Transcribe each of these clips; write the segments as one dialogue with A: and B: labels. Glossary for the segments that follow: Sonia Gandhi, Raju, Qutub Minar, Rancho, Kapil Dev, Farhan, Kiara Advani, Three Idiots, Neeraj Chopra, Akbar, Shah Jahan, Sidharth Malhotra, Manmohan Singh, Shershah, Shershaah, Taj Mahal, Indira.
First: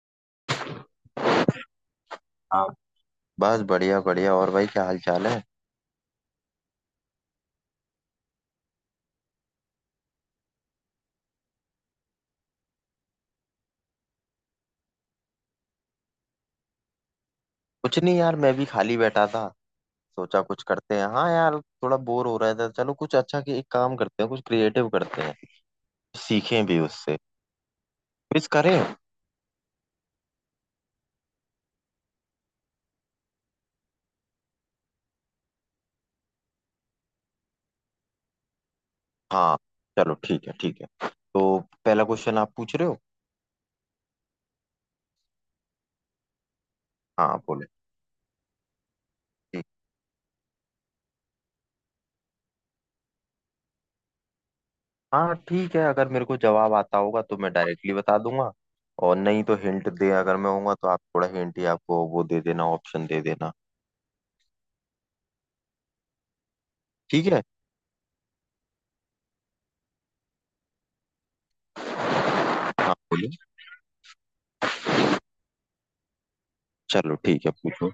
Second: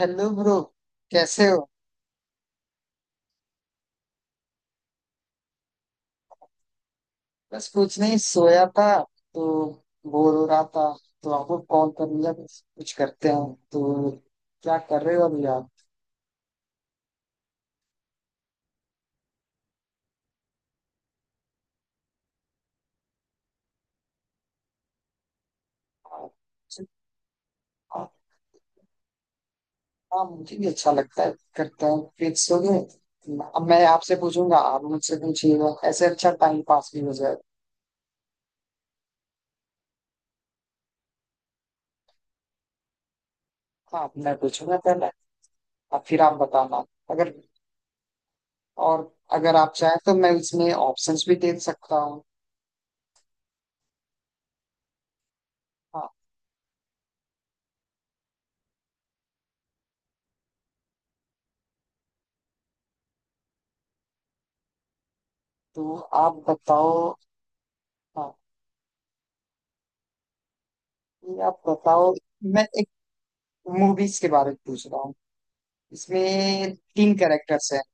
A: Hello bro. कैसे हो?
B: हाँ। बस बढ़िया बढ़िया। और भाई क्या हाल चाल है?
A: बस कुछ नहीं, सोया था तो बोर हो रहा था, तो आपको कॉल कर लिया। बस कुछ करते हैं तो। क्या कर रहे हो अभी आप?
B: कुछ नहीं यार, मैं भी खाली बैठा था, सोचा कुछ करते हैं। हाँ यार, थोड़ा बोर हो रहा था। चलो कुछ अच्छा, कि एक काम करते हैं, कुछ क्रिएटिव करते हैं, सीखें भी उससे।
A: आप-
B: क्विज करें।
A: हाँ, मुझे भी अच्छा लगता है, करते हैं। फिक्स हो गए। अब मैं आपसे पूछूंगा, आप मुझसे पूछिएगा, ऐसे अच्छा टाइम पास भी हो जाएगा।
B: हाँ चलो ठीक है, ठीक है। पहला क्वेश्चन आप पूछ रहे हो।
A: हाँ, मैं पूछूंगा पहले और फिर आप बताना। अगर।
B: हाँ बोले।
A: और अगर
B: ठीक।
A: आप चाहें तो मैं इसमें ऑप्शंस भी दे सकता हूँ।
B: हाँ ठीक है,
A: हाँ,
B: अगर मेरे को जवाब आता होगा तो मैं डायरेक्टली बता दूंगा, और नहीं तो हिंट दे, अगर मैं होऊंगा तो आप थोड़ा हिंट ही आपको वो दे देना, ऑप्शन दे देना।
A: तो आप बताओ।
B: ठीक है।
A: हाँ, ये आप बताओ। मैं एक
B: हाँ बोलिए।
A: मूवीज के बारे में पूछ रहा हूँ, इसमें
B: चलो
A: तीन
B: ठीक है,
A: कैरेक्टर्स हैं।
B: पूछो।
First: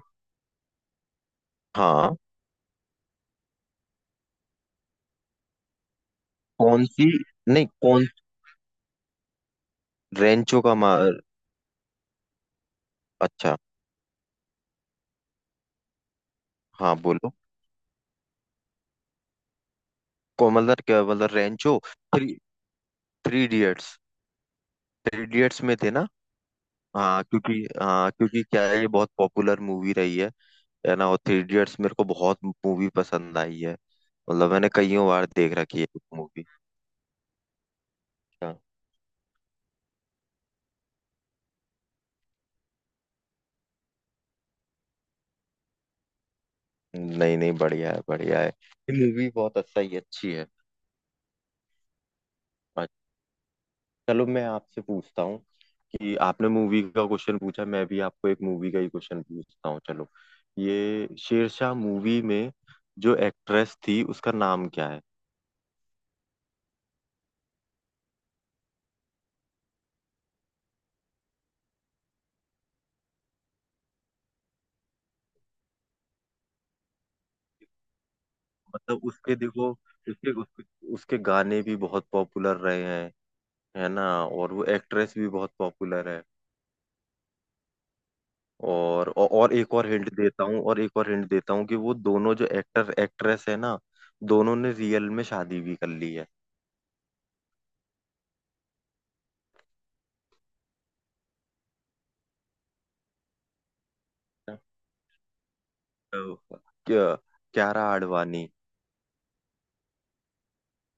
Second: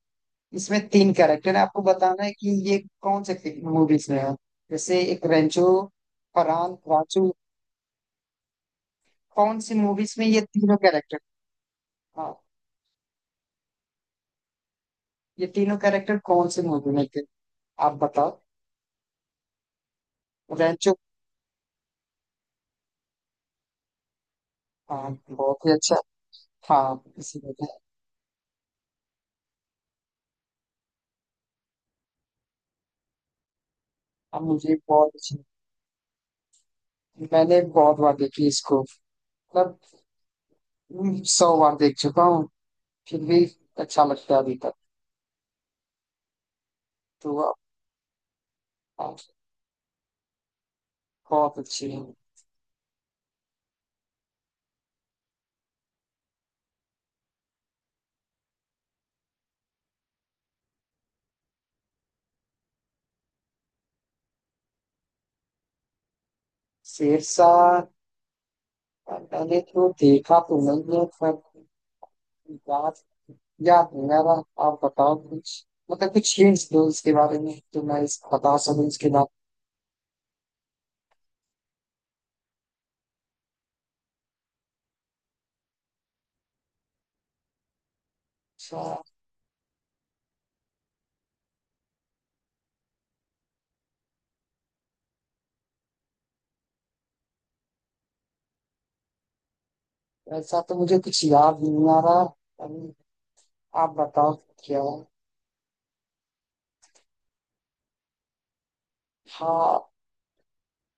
A: इसमें तीन कैरेक्टर हैं, आपको
B: हाँ
A: बताना है कि ये कौन से मूवीज में है। जैसे एक रेंचो, फरहान,
B: कौन सी?
A: राजू,
B: नहीं कौन?
A: कौन सी मूवीज में ये
B: रेंचो का
A: तीनों कैरेक्टर?
B: मार।
A: हाँ,
B: अच्छा।
A: ये तीनों कैरेक्टर कौन सी मूवी
B: हाँ
A: में थे?
B: बोलो।
A: आप बताओ।
B: को मतलब,
A: रेंचो।
B: क्या मतलब रेंचो? Three, three idiots.
A: हाँ,
B: थ्री इडियट्स
A: बहुत ही
B: में थे
A: अच्छा।
B: ना?
A: हाँ,
B: हाँ
A: इसी में
B: क्योंकि,
A: था।
B: हाँ क्योंकि क्या है, ये बहुत पॉपुलर मूवी रही है ना? और थ्री इडियट्स मेरे को बहुत मूवी पसंद आई है।
A: अब
B: मतलब मैंने
A: मुझे
B: कईयों
A: बहुत
B: बार
A: अच्छी,
B: देख रखी है मूवी।
A: मैंने बहुत बार देखी
B: हाँ
A: इसको। मतलब सौ बार देख चुका हूँ, फिर भी अच्छा लगता है अभी तक। तो
B: नहीं नहीं,
A: आप।
B: बढ़िया है बढ़िया है। ये मूवी बहुत अच्छा ही अच्छी है।
A: बहुत अच्छी है।
B: अच्छा, चलो मैं आपसे पूछता हूँ कि आपने मूवी का क्वेश्चन पूछा, मैं भी आपको एक मूवी का ही क्वेश्चन पूछता हूँ, चलो। ये शेरशाह मूवी में जो एक्ट्रेस थी उसका नाम क्या है?
A: शेरशाह। मैंने तो देखा तो नहीं है, पर बात याद नहीं आ रहा। आप बताओ कुछ, मतलब कुछ हिंट्स दो इसके बारे में तो मैं इस बता सकूं
B: मतलब
A: इसके बाद।
B: उसके, देखो, उसके उसके, उसके गाने भी बहुत पॉपुलर रहे हैं, है ना? और वो एक्ट्रेस भी बहुत पॉपुलर है।
A: अच्छा।
B: और और एक और हिंट देता हूँ, और एक और हिंट देता हूँ कि वो दोनों जो एक्टर एक्ट्रेस है ना, दोनों ने रियल में शादी भी कर ली है।
A: ऐसा तो मुझे कुछ याद नहीं आ रहा अभी। आप बताओ क्या है।
B: तो, क्या, क्यारा आडवाणी।
A: हाँ,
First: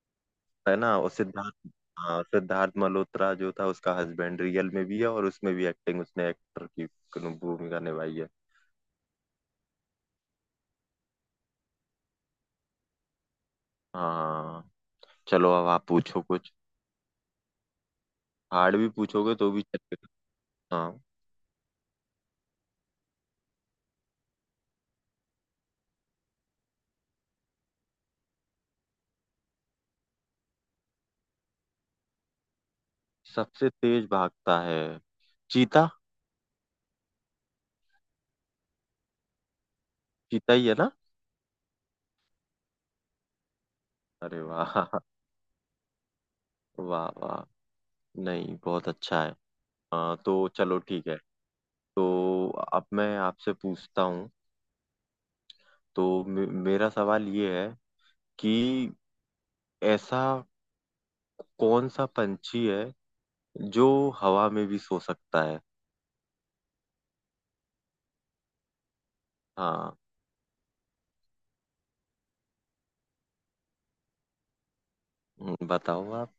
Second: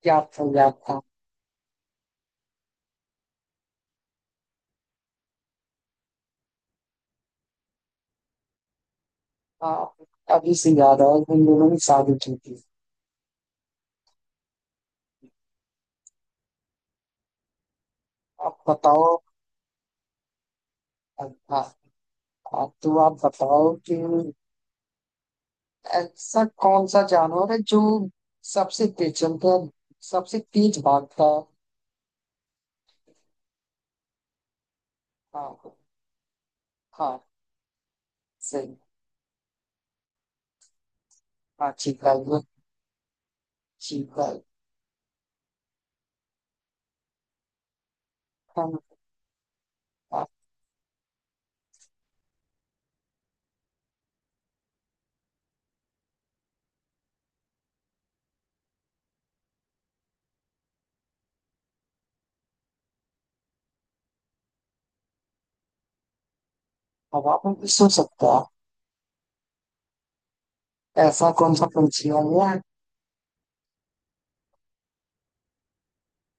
A: याद था याद
B: है ना?
A: था।
B: और सिद्धार्थ, हाँ सिद्धार्थ मल्होत्रा जो था, उसका हस्बैंड रियल में भी है और उसमें भी एक्टिंग उसने एक्टर की भूमिका निभाई है।
A: हाँ, अभी से याद आया कि इन दोनों ने शादी की थी।
B: हाँ चलो, अब आप पूछो कुछ,
A: आप
B: हार्ड भी
A: बताओ।
B: पूछोगे तो भी चलेगा। हाँ।
A: हाँ। हाँ, तो आप बताओ कि ऐसा कौन सा जानवर है जो सबसे तेज चलता है, सबसे तेज भागता है?
B: सबसे तेज भागता है?
A: हाँ।
B: चीता।
A: हाँ, सही।
B: चीता ही है ना?
A: हाँ, चीता ही है। चीता ही।
B: अरे वाह, वाह वाह, नहीं
A: हम।
B: बहुत अच्छा है। हाँ
A: हाँ।
B: तो चलो ठीक है। तो अब मैं आपसे पूछता हूँ, तो मेरा सवाल ये है कि ऐसा कौन सा पंछी है जो हवा में भी सो सकता है?
A: हवा में भी सो सकता
B: हाँ।
A: है, ऐसा कौन सा पंछी है? मैं
B: बताओ आप।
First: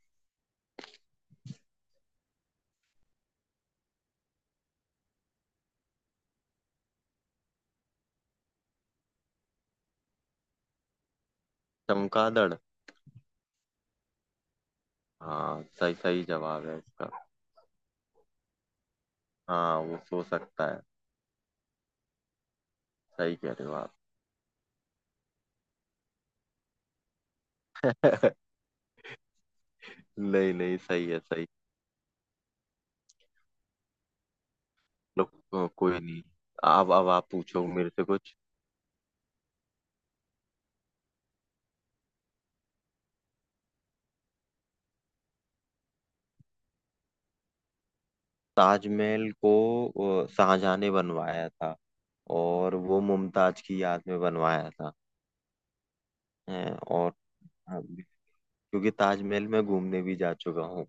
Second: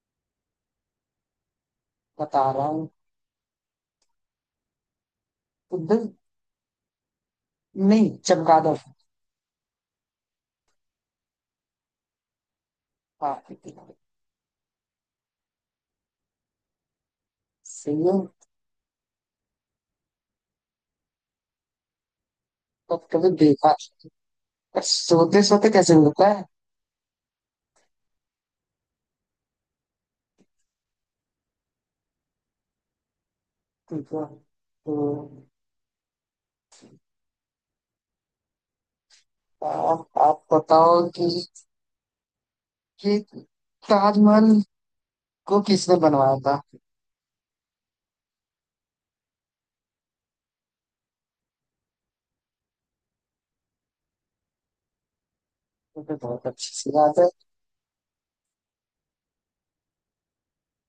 A: बता रहा हूँ। उधर। नहीं, चमगादड़।
B: चमगादड़?
A: हाँ,
B: हाँ सही, सही जवाब है इसका।
A: सही है।
B: हाँ वो सो सकता है।
A: पर कभी
B: सही कह रहे हो
A: देखा
B: आप।
A: सोते सोते कैसे होता है?
B: नहीं नहीं, सही है सही।
A: ठीक है। तो
B: लो कोई नहीं। अब आप पूछो मेरे से कुछ।
A: आप बताओ कि, ताजमहल को किसने बनवाया था?
B: ताजमहल को शाहजहां ने बनवाया था, और वो मुमताज की याद में बनवाया था।
A: ये तो बहुत अच्छी
B: हैं,
A: सी
B: और
A: बात है।
B: हाँ, क्योंकि ताजमहल में घूमने भी जा चुका हूँ।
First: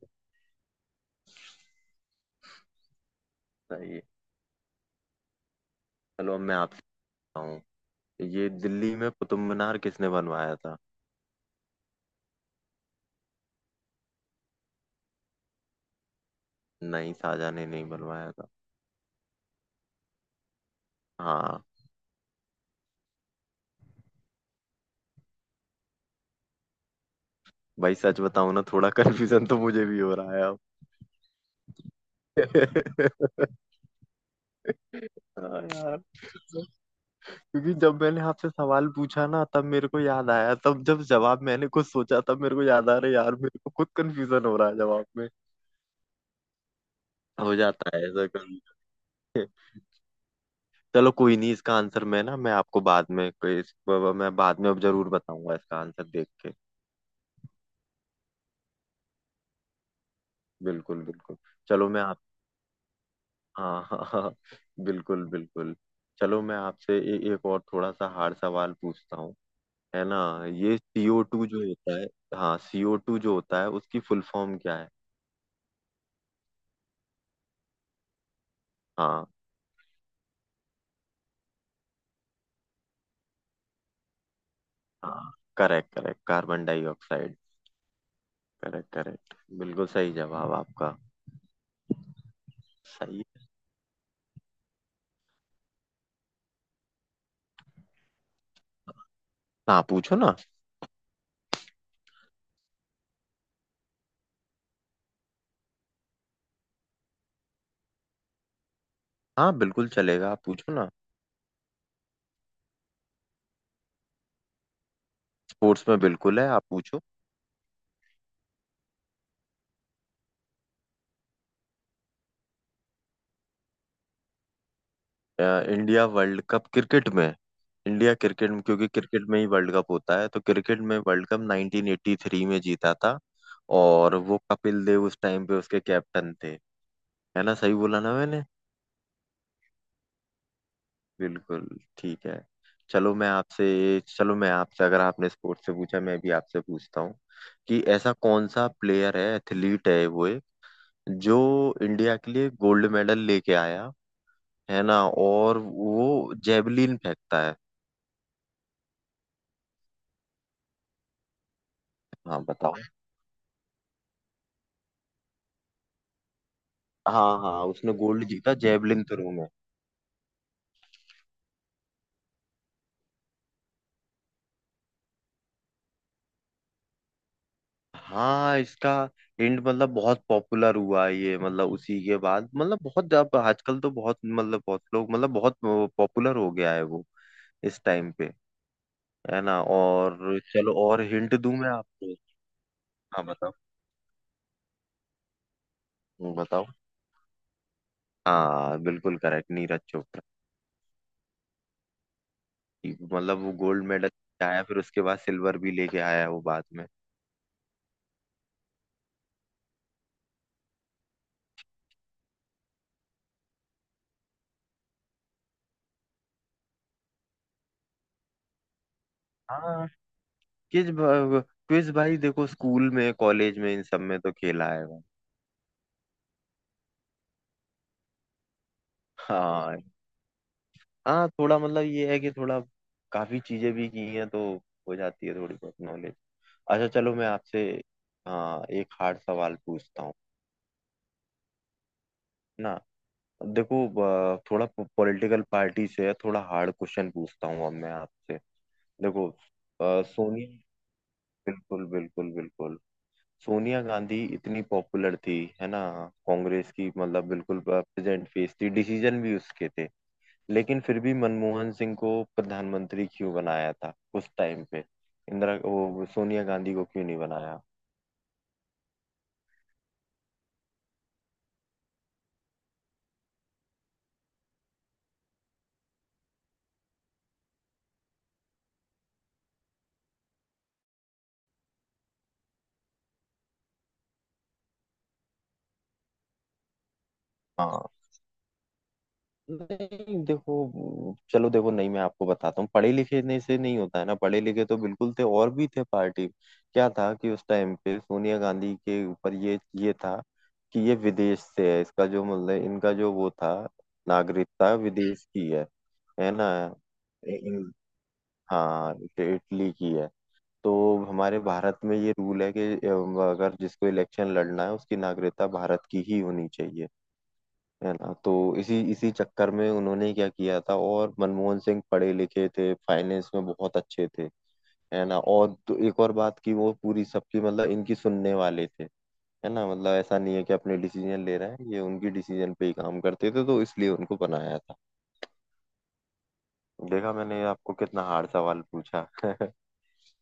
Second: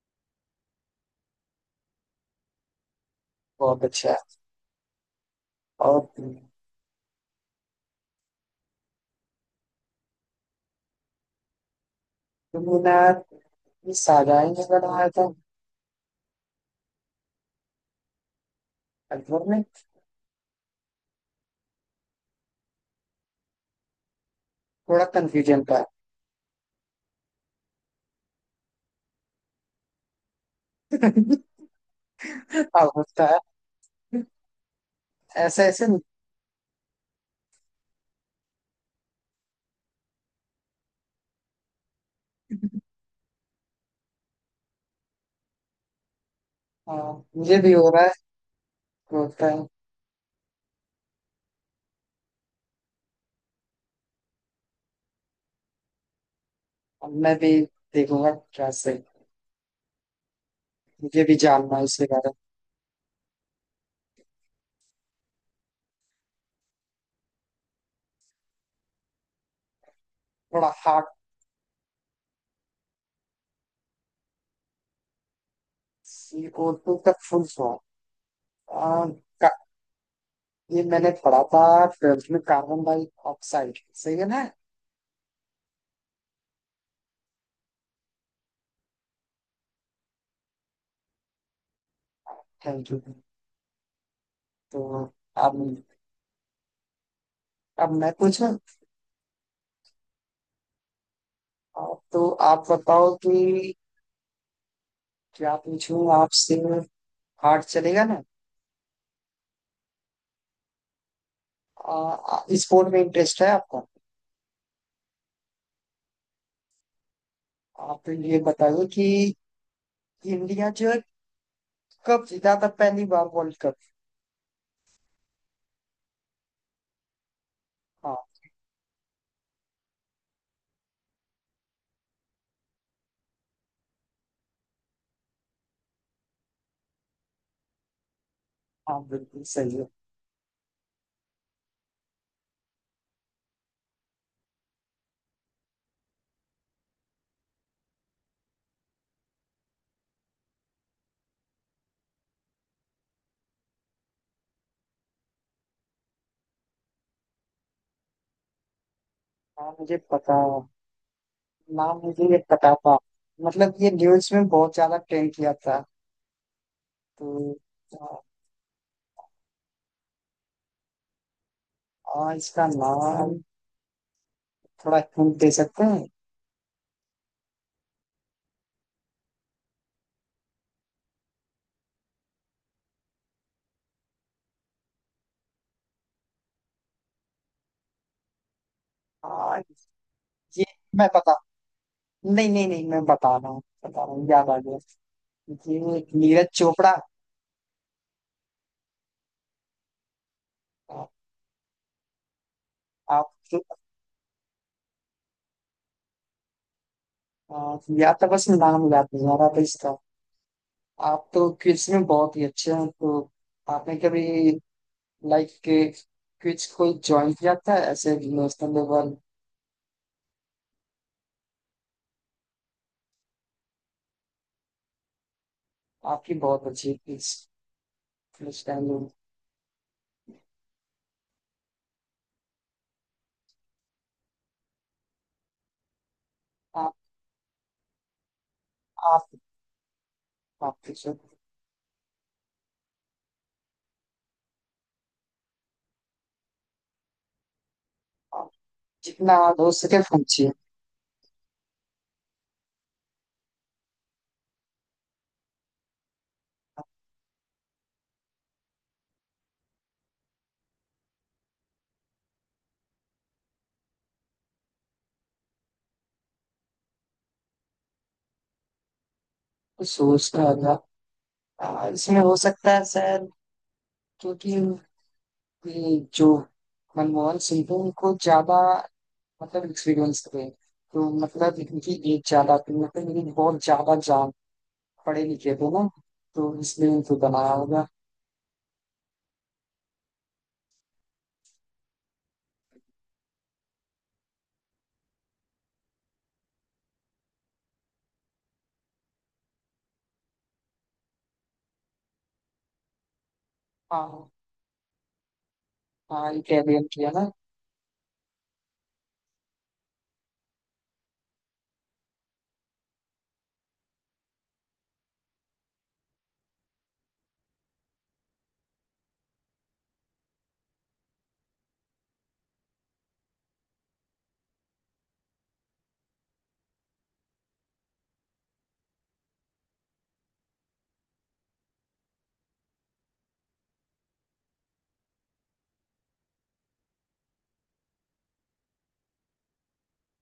A: बहुत
B: सही है।
A: अच्छा है। और
B: चलो
A: कुतुब
B: अब मैं आपसे पूछता हूँ, ये दिल्ली में कुतुब मीनार किसने बनवाया था?
A: मीनार ये शाहजहां ने बनवाया था।
B: नहीं, शाहजहां ने नहीं बनवाया था।
A: अकबर ने।
B: हाँ।
A: थोड़ा कंफ्यूजन का है।
B: भाई सच बताऊं ना, थोड़ा कंफ्यूजन तो मुझे भी हो रहा है अब।
A: अब होता है
B: हाँ
A: ऐसे ऐसे।
B: यार, क्योंकि जब मैंने आपसे सवाल पूछा ना, तब मेरे को याद आया, तब जब जवाब मैंने कुछ सोचा तब मेरे को याद आ रहा है यार, मेरे को खुद कंफ्यूजन हो रहा है जवाब में।
A: हाँ,
B: हो
A: मुझे भी हो
B: जाता
A: रहा
B: है
A: है।
B: ऐसा कभी।
A: तो होता है।
B: चलो कोई नहीं, इसका आंसर मैं ना, मैं आपको बाद में कोई इस, मैं बाद में अब जरूर बताऊंगा इसका आंसर देख के।
A: अब मैं भी देखूंगा क्या से।
B: बिल्कुल
A: मुझे भी
B: बिल्कुल।
A: जानना है
B: चलो मैं
A: इसके
B: आप,
A: बारे में।
B: हाँ हाँ हाँ, बिल्कुल बिल्कुल। चलो मैं आपसे एक और थोड़ा सा हार्ड सवाल पूछता हूँ, है ना?
A: थोड़ा
B: ये
A: हार्ट।
B: सीओ टू जो होता है, हाँ सीओ टू जो होता है उसकी फुल फॉर्म क्या है?
A: सी ओ टू का फुल फॉर्म
B: हाँ।
A: ये मैंने पढ़ा था ट्वेल्थ में। कार्बन डाइऑक्साइड सही है ना?
B: हाँ correct correct, carbon dioxide. Correct correct, बिल्कुल सही जवाब आपका।
A: Thank you.
B: सही है।
A: तो अब, मैं पूछूं?
B: हाँ पूछो ना।
A: आप, तो आप बताओ कि क्या पूछूं आपसे? हार्ट चलेगा ना?
B: हाँ बिल्कुल चलेगा, आप पूछो ना।
A: आ, आ, स्पोर्ट में इंटरेस्ट है आपका?
B: स्पोर्ट्स में बिल्कुल है, आप पूछो।
A: आप ये बताइए कि इंडिया जो है कब जीता था पहली बार वर्ल्ड कप?
B: अ, इंडिया वर्ल्ड कप क्रिकेट में, इंडिया
A: हाँ।
B: क्रिकेट में, क्योंकि क्रिकेट में ही वर्ल्ड कप होता है, तो क्रिकेट में वर्ल्ड कप 1983 में जीता था। और वो कपिल देव उस टाइम पे उसके कैप्टन थे। है ना, सही बोला ना मैंने?
A: हाँ, बिल्कुल सही है।
B: बिल्कुल। ठीक है। चलो मैं आपसे, चलो मैं आपसे, अगर आपने स्पोर्ट्स से पूछा, मैं भी आपसे पूछता हूँ कि ऐसा कौन सा प्लेयर है, एथलीट है वो एक, जो इंडिया के लिए गोल्ड मेडल लेके आया, है ना, और वो जेवलिन फेंकता है।
A: हाँ, मुझे पता, नाम मुझे ये
B: हाँ
A: पता
B: बताओ।
A: था। मतलब ये न्यूज में बहुत ज्यादा ट्रेंड किया था। तो
B: हाँ हाँ, उसने
A: आ,
B: गोल्ड जीता जेवलिन थ्रो में।
A: आ, इसका नाम थोड़ा हिंट दे सकते हैं?
B: हाँ इसका हिंट, मतलब बहुत पॉपुलर हुआ ये, मतलब उसी के बाद, मतलब बहुत, अब आजकल तो बहुत मतलब, बहुत लोग मतलब, बहुत पॉपुलर हो गया है वो इस टाइम पे। है
A: आ,
B: ना? और
A: ये
B: चलो और
A: मैं पता
B: हिंट दूं मैं आपको।
A: नहीं, नहीं नहीं, मैं
B: हाँ
A: बता रहा
B: बताओ।
A: हूँ, बता रहा हूँ, याद आ गया। जी, नीरज
B: बताओ।
A: चोपड़ा।
B: हाँ बिल्कुल करेक्ट, नीरज चोपड़ा।
A: आप
B: मतलब वो
A: तो।
B: गोल्ड मेडल आया, फिर उसके बाद सिल्वर भी लेके आया वो बाद में।
A: या तो बस नाम याद नहीं आ रहा था इसका। आप तो क्विज में बहुत ही अच्छे हैं, तो आपने कभी लाइक के क्विज कोई ज्वाइन किया था ऐसे नेशनल लेवल?
B: हाँ। क्विज, क्विज भाई देखो, स्कूल में, कॉलेज में, इन सब में तो खेला है।
A: आपकी बहुत अच्छी क्विज अंडरस्टैंडिंग।
B: हाँ। हाँ थोड़ा, मतलब ये है कि थोड़ा काफी चीजें भी की हैं तो हो जाती है थोड़ी बहुत नॉलेज। अच्छा
A: आप
B: चलो मैं आपसे, हाँ, एक हार्ड
A: आप
B: सवाल पूछता हूँ,
A: आप पूछो।
B: है ना? देखो थोड़ा पॉलिटिकल पार्टी से है, थोड़ा हार्ड क्वेश्चन पूछता हूँ अब मैं आपसे।
A: आप
B: देखो
A: जितना हो सके
B: सोनिया,
A: पूछिए।
B: बिल्कुल बिल्कुल बिल्कुल, सोनिया गांधी इतनी पॉपुलर थी, है ना? कांग्रेस की मतलब बिल्कुल प्रेजेंट फेस थी, डिसीजन भी उसके थे, लेकिन फिर भी मनमोहन सिंह को प्रधानमंत्री क्यों बनाया था उस टाइम पे? इंदिरा, वो सोनिया गांधी को क्यों नहीं बनाया?
A: कुछ सोचना होगा। इसमें हो सकता है सर, क्योंकि कि जो मनमोहन सिंह थे उनको ज्यादा मतलब एक्सपीरियंस थे, तो मतलब इनकी एज ज्यादा थी, मतलब इनकी बहुत ज्यादा जान, पढ़े लिखे थे ना, तो इसलिए इनको बनाया होगा।
B: हाँ। नहीं देखो, चलो देखो, नहीं मैं आपको बताता हूँ, पढ़े लिखे ने से नहीं होता है ना, पढ़े लिखे तो बिल्कुल थे और भी थे पार्टी। क्या था कि उस टाइम पे सोनिया गांधी के ऊपर ये था कि ये विदेश से है, इसका जो मतलब इनका जो वो था,
A: हाँ।
B: नागरिकता विदेश की है
A: हाँ,
B: ना?
A: इटालियन किया ना।
B: इ- इ- हाँ इटली की है। तो हमारे भारत में ये रूल है कि अगर जिसको इलेक्शन लड़ना है उसकी नागरिकता भारत की ही होनी चाहिए, है ना? तो इसी इसी चक्कर में उन्होंने क्या किया था, और मनमोहन सिंह पढ़े लिखे थे, फाइनेंस में बहुत अच्छे थे, है ना? और तो एक और बात की वो पूरी सबकी मतलब इनकी सुनने वाले थे, है ना, मतलब ऐसा नहीं है कि अपने डिसीजन ले रहे हैं ये, उनकी डिसीजन पे ही काम करते थे, तो इसलिए उनको बनाया था। देखा, मैंने आपको कितना हार्ड सवाल पूछा।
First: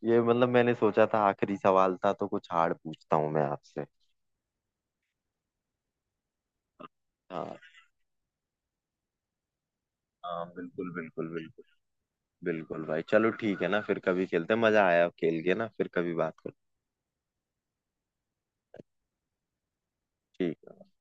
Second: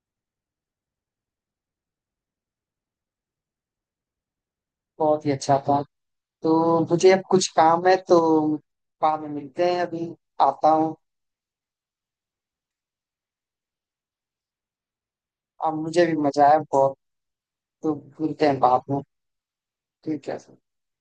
B: ये मतलब मैंने सोचा था आखिरी सवाल था तो कुछ हार्ड पूछता हूँ मैं आपसे।
A: बहुत ही अच्छा था। तो मुझे अब कुछ
B: हाँ।
A: काम है, तो बाद में मिलते हैं अभी।
B: हाँ
A: आता
B: बिल्कुल
A: हूँ।
B: बिल्कुल बिल्कुल। बिल्कुल भाई, चलो ठीक है ना, फिर कभी खेलते हैं, मजा आया खेल के ना,
A: अब
B: फिर
A: मुझे
B: कभी
A: भी
B: बात
A: मजा आया
B: करते
A: बहुत। तो मिलते हैं बाद में। ठीक
B: हैं।
A: है
B: ठीक
A: सर।
B: है।